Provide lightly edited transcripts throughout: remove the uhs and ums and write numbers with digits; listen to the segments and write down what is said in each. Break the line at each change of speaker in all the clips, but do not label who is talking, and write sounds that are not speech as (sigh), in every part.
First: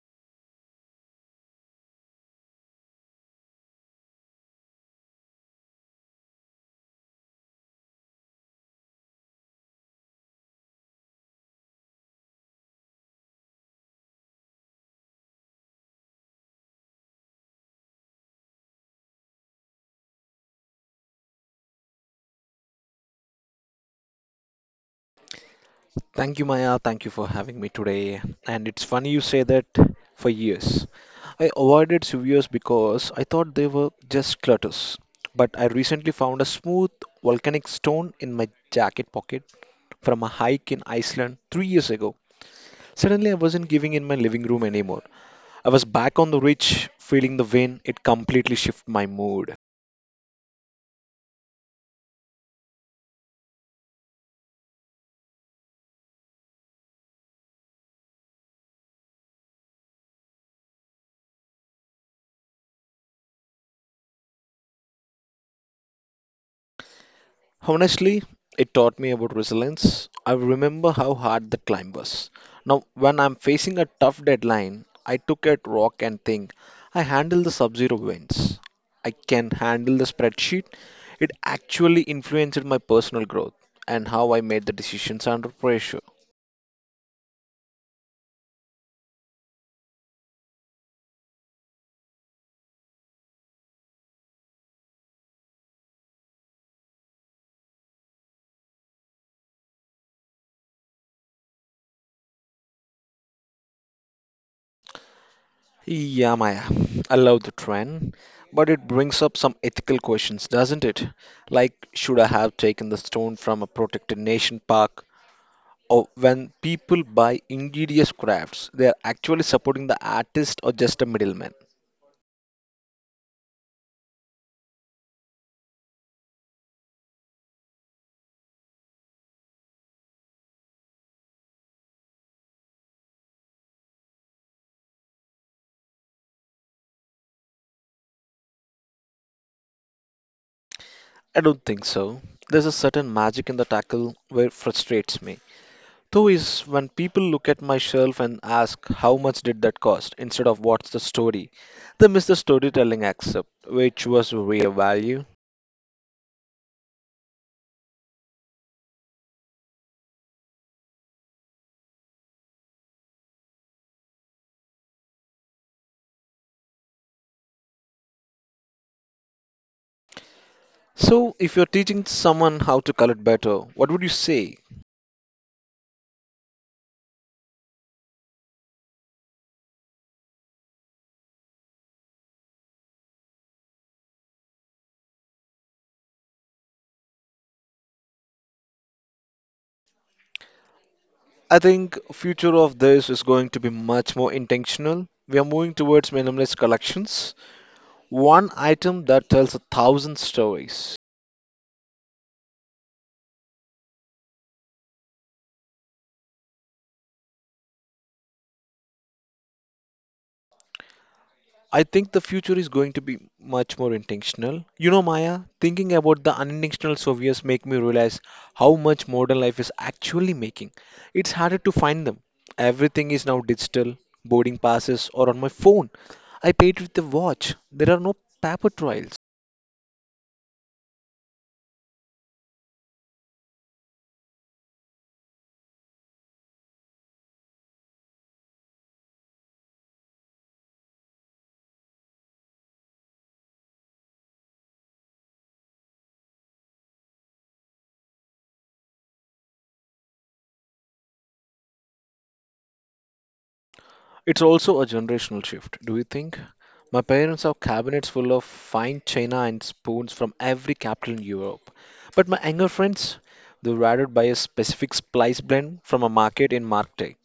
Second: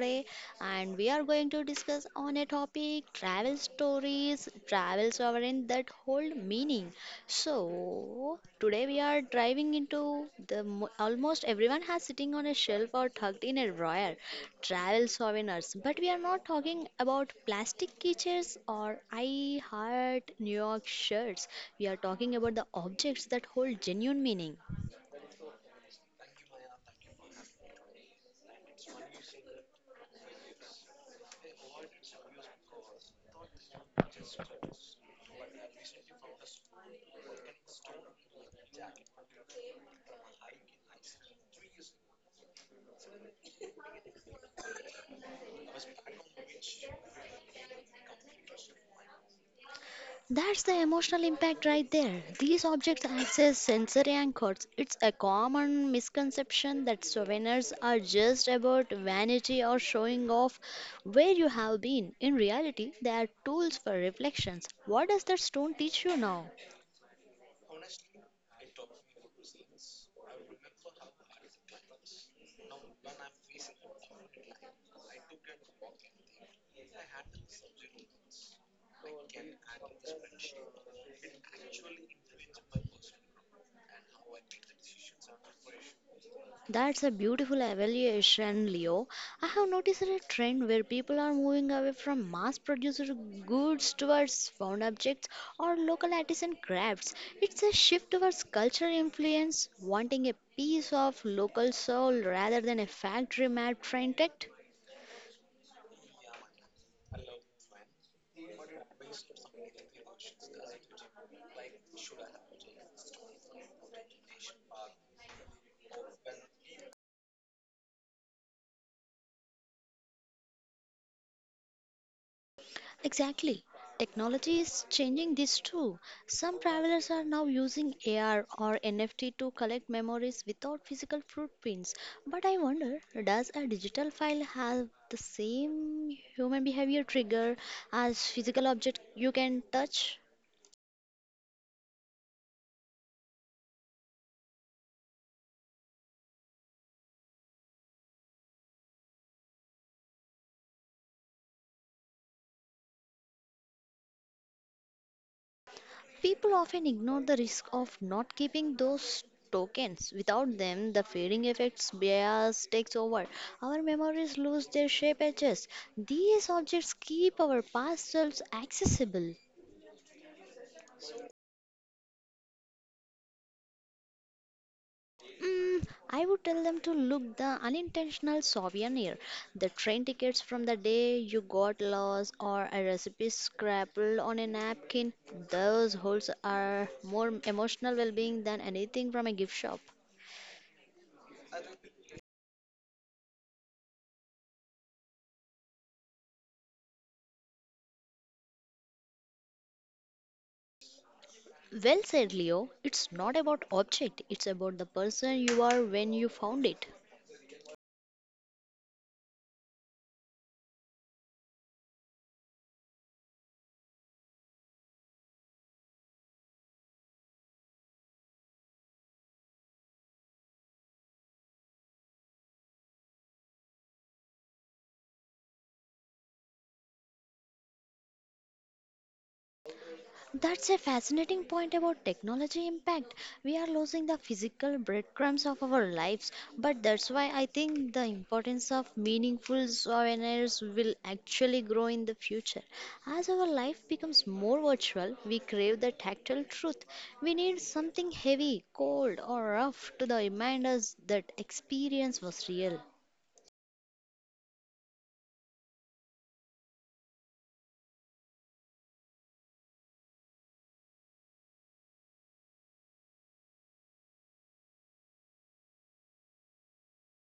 today and we are going to discuss on a topic travel stories, travel sovereign that hold meaning. So, today we are driving into the almost everyone has sitting on a shelf or tucked in a drawer travel souvenirs but we are not talking about plastic keychains or I heart New York shirts. We are talking about the objects that hold genuine meaning.
Thank you, Maya. Thank you for having me today. And it's funny you say that for years. I avoided severs because I thought they were just clutters. But I recently found a smooth volcanic stone in my jacket pocket from a hike in Iceland 3 years ago. Suddenly, I wasn't giving in my living room anymore. I was back on the ridge, feeling the wind. It completely shifted my mood.
That's the emotional impact right there. These objects act as sensory anchors. It's a common misconception that souvenirs are just about vanity or showing off where you have been. In reality, they are tools for reflections. What does that stone teach you now?
Honestly, it taught me about resilience. I remember how hard the climb was. Now, when I'm facing a tough deadline, I took a rock and think, I handle the sub-zero winds. I can handle the spreadsheet. It actually influenced my personal growth and how I made the decisions under pressure.
That's a beautiful evaluation, Leo. I have noticed a trend where people are moving away from mass produced goods towards found objects or local artisan crafts. It's a shift towards cultural influence, wanting a piece of local soul rather than a factory made trend.
Yeah, Maya, I love the trend, but it brings up some ethical questions, doesn't it? Like, should I have taken the stone from a protected nation park? Or when people buy ingenious crafts, they are actually supporting the artist or just a middleman.
Exactly. Technology is changing this too. Some travelers are now using AR or NFT to collect memories without physical footprints. But I wonder, does a digital file have the same human behavior trigger as physical object you can touch?
I don't think so. There's a certain magic in the tackle where frustrates me. Though is when people look at my shelf and ask how much did that cost instead of what's the story. They miss the storytelling aspect, which was real value.
People often ignore the risk of not keeping those tokens. Without them, the fading effects bias takes over. Our memories lose their shape edges. These objects keep our past selves accessible.
So if you're teaching someone how to color better, what would you say?
Mm, I would tell them to look the unintentional souvenir, the train tickets from the day you got lost, or a recipe scrappled on a napkin. Those holds are more emotional well-being than anything from a gift shop.
I think future of this is going to be much more intentional. We are moving towards minimalist collections. One item that tells a thousand stories.
Well said, Leo. It's not about object, it's about the person you are when you found it.
I think the future is going to be much more intentional. Maya, thinking about the unintentional souvenirs make me realize how much modern life is actually making. It's harder to find them. Everything is now digital, boarding passes, or on my phone. I paid with the watch. There are no paper trails.
That's a fascinating point about technology impact. We are losing the physical breadcrumbs of our lives, but that's why I think the importance of meaningful souvenirs will actually grow in the future. As our life becomes more virtual, we crave the tactile truth. We need something heavy, cold, or rough to remind us that experience was real.
It's also a generational shift, do you think? My parents have cabinets full of fine china and spoons from every capital in Europe. But my younger friends, they rather buy a specific spice blend from a market in Marktech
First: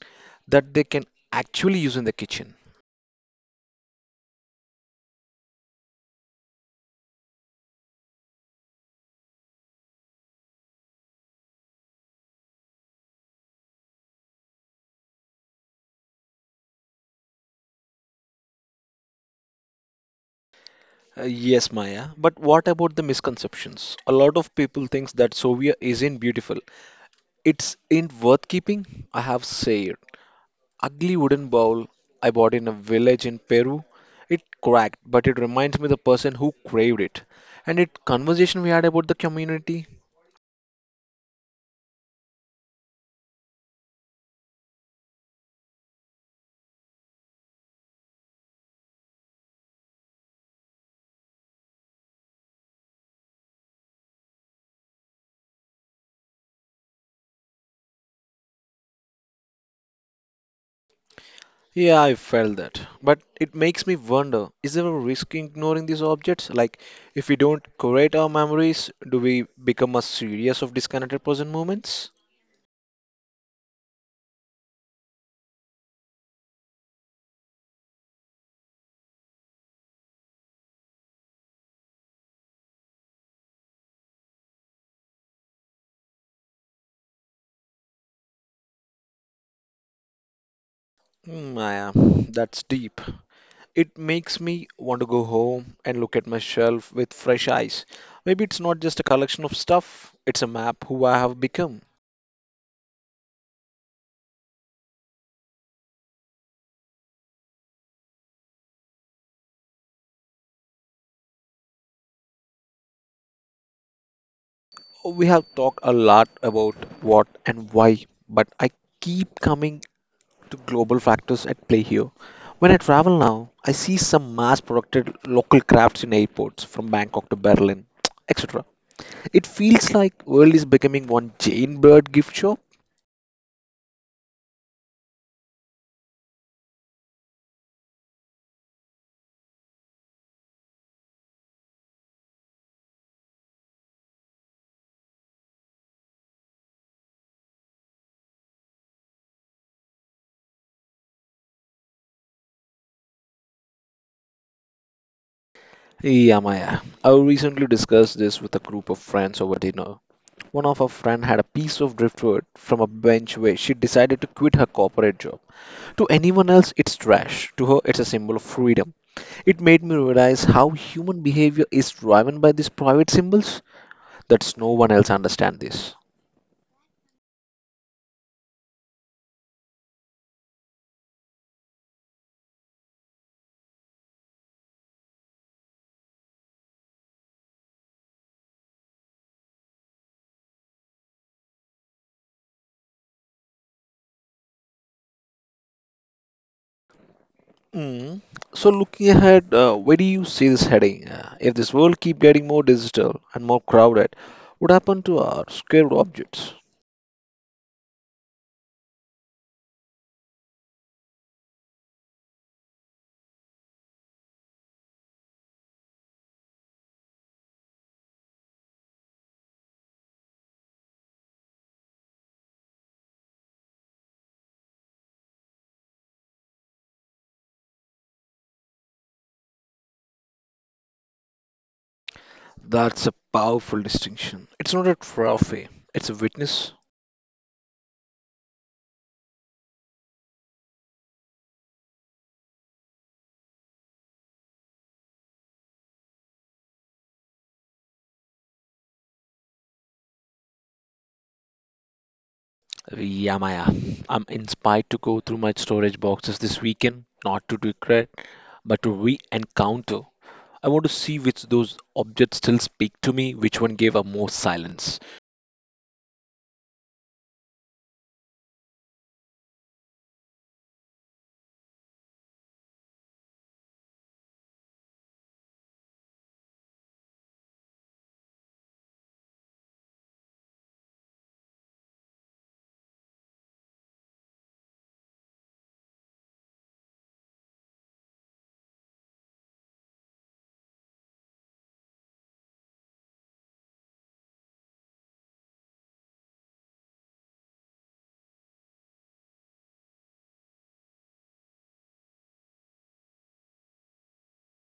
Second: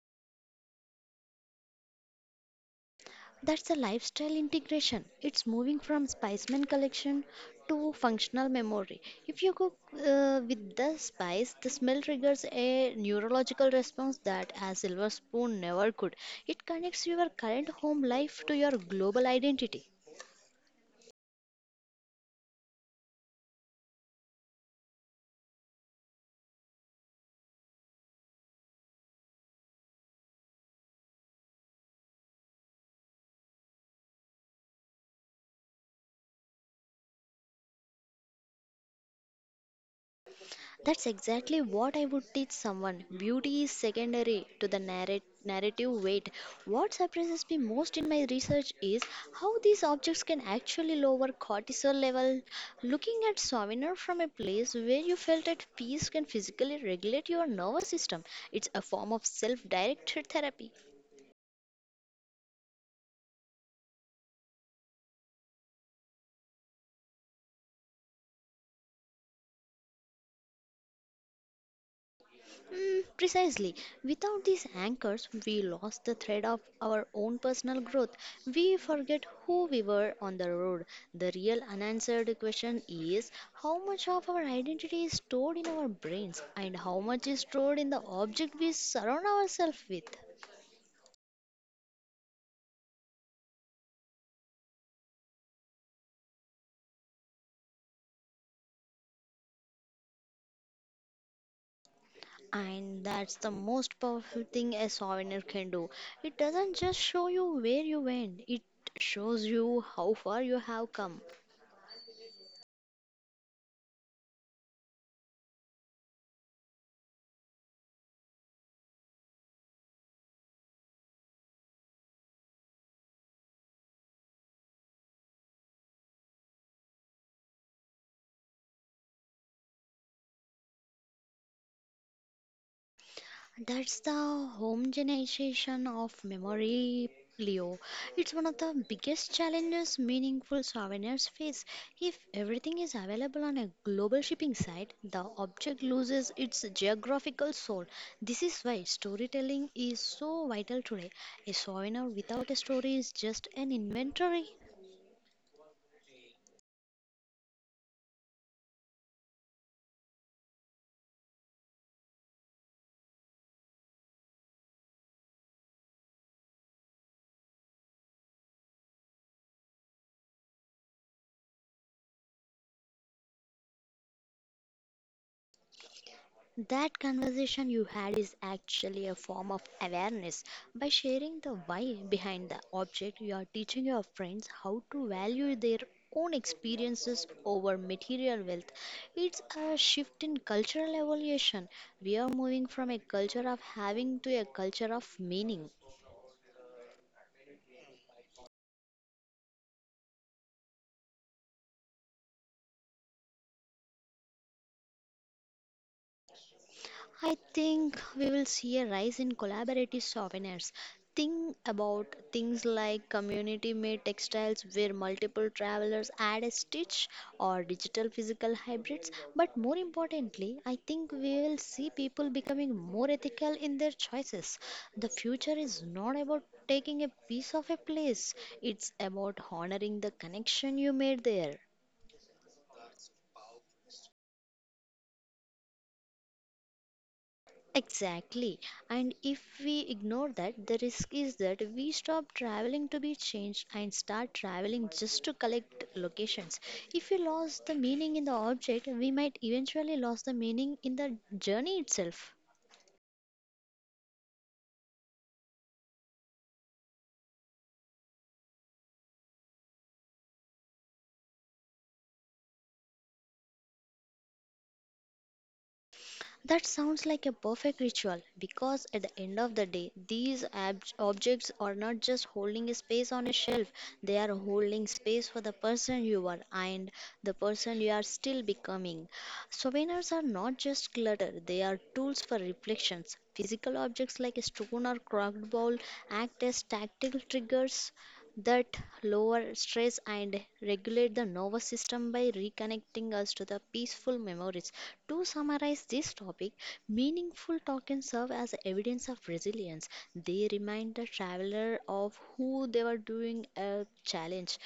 that they can actually use in the kitchen.
That's a lifestyle integration. It's moving from spiceman collection to functional memory. If you cook with the spice, the smell triggers a neurological response that a silver spoon never could. It connects your current home life to your global identity.
Yes, Maya, but what about the misconceptions? A lot of people thinks that Soviet isn't beautiful. It's in worth keeping. I have said ugly wooden bowl I bought in a village in Peru. It cracked, but it reminds me the person who craved it. And it conversation we had about the community.
That's exactly what I would teach someone. Beauty is secondary to the narrative weight. What surprises me most in my research is how these objects can actually lower cortisol level. Looking at souvenir from a place where you felt at peace can physically regulate your nervous system. It's a form of self-directed therapy.
Yeah, I felt that. But it makes me wonder, is there a risk in ignoring these objects? Like, if we don't curate our memories, do we become a series of disconnected present moments?
Mm, precisely. Without these anchors, we lost the thread of our own personal growth. We forget who we were on the road. The real unanswered question is how much of our identity is stored in our brains and how much is stored in the object we surround ourselves with.
Hmm, Maya, that's deep. It makes me want to go home and look at my shelf with fresh eyes. Maybe it's not just a collection of stuff, it's a map who I have become.
And that's the most powerful thing a souvenir can do. It doesn't just show you where you went, it shows you how far you have come.
We have talked a lot about what and why, but I keep coming to global factors at play here. When I travel now, I see some mass produced local crafts in airports from Bangkok to Berlin, (tsk) etc. It feels like world is becoming one Jane Bird gift shop.
That's the homogenization of memory, Leo. It's one of the biggest challenges meaningful souvenirs face. If everything is available on a global shipping site, the object loses its geographical soul. This is why storytelling is so vital today. A souvenir without a story is just an inventory.
Yeah, Maya. I recently discussed this with a group of friends over dinner. One of our friend had a piece of driftwood from a bench where she decided to quit her corporate job. To anyone else, it's trash. To her, it's a symbol of freedom. It made me realize how human behavior is driven by these private symbols. That's no one else understands this.
That conversation you had is actually a form of awareness. By sharing the why behind the object, you are teaching your friends how to value their own experiences over material wealth. It's a shift in cultural evolution. We are moving from a culture of having to a culture of meaning.
Mm. So looking ahead, where do you see this heading? If this world keep getting more digital and more crowded, what happened to our scared objects?
I think we will see a rise in collaborative souvenirs. Think about things like community made textiles where multiple travelers add a stitch or digital physical hybrids. But more importantly, I think we will see people becoming more ethical in their choices. The future is not about taking a piece of a place, it's about honoring the connection you made there.
That's a powerful distinction. It's not a trophy, it's a witness.
Exactly. And if we ignore that, the risk is that we stop traveling to be changed and start traveling just to collect locations. If we lost the meaning in the object, we might eventually lose the meaning in the journey itself.
Yeah, Maya. I'm inspired to go through my storage boxes this weekend, not to regret, but to re encounter. I want to see which those objects still speak to me, which one gave up more silence.
That sounds like a perfect ritual because at the end of the day, these objects are not just holding a space on a shelf, they are holding space for the person you are and the person you are still becoming. Souvenirs are not just clutter, they are tools for reflections. Physical objects like a stone or cracked bowl act as tactile triggers that lower stress and regulate the nervous system by reconnecting us to the peaceful memories. To summarize this topic, meaningful tokens serve as evidence of resilience. They remind the traveler of who they were during a challenge,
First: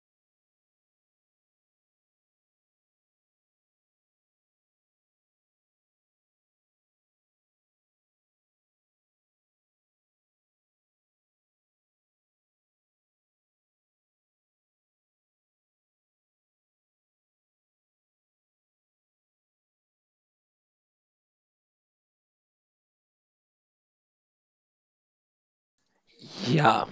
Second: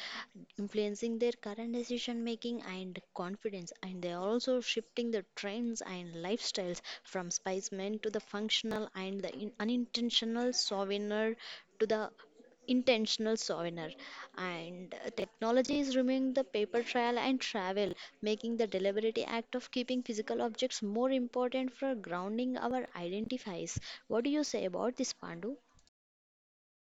influencing their current decision making and confidence. And they are also shifting the trends and lifestyles from spicemen to the functional and the unintentional souvenir to the intentional souvenir and technology is removing the paper trail and travel making the deliberate act of keeping physical objects more important for grounding our identifies. What do you say about this, Pandu?
Yeah,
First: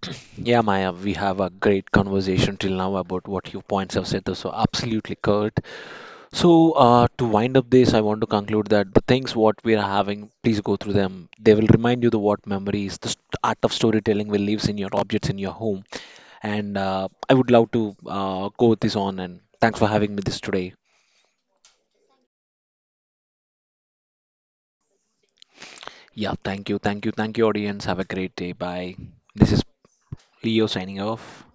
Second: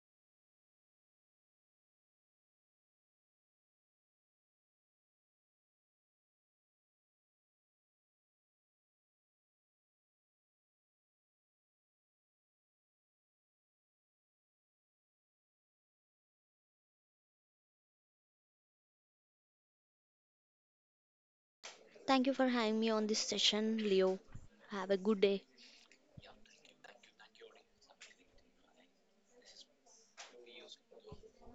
(clears throat) yeah, Maya, we have a great conversation till now about what your points have said. Those are absolutely correct. So, to wind up this, I want to conclude that the things what we are having, please go through them. They will remind you the what memories, the art of storytelling will lives in your objects in your home. And I would love to go with this on. And thanks for having me this today.
Thank you for having me on this session, Leo. Have a good day.
Yeah, thank you, thank you, audience. Have a great day. Bye. This is Leo signing off.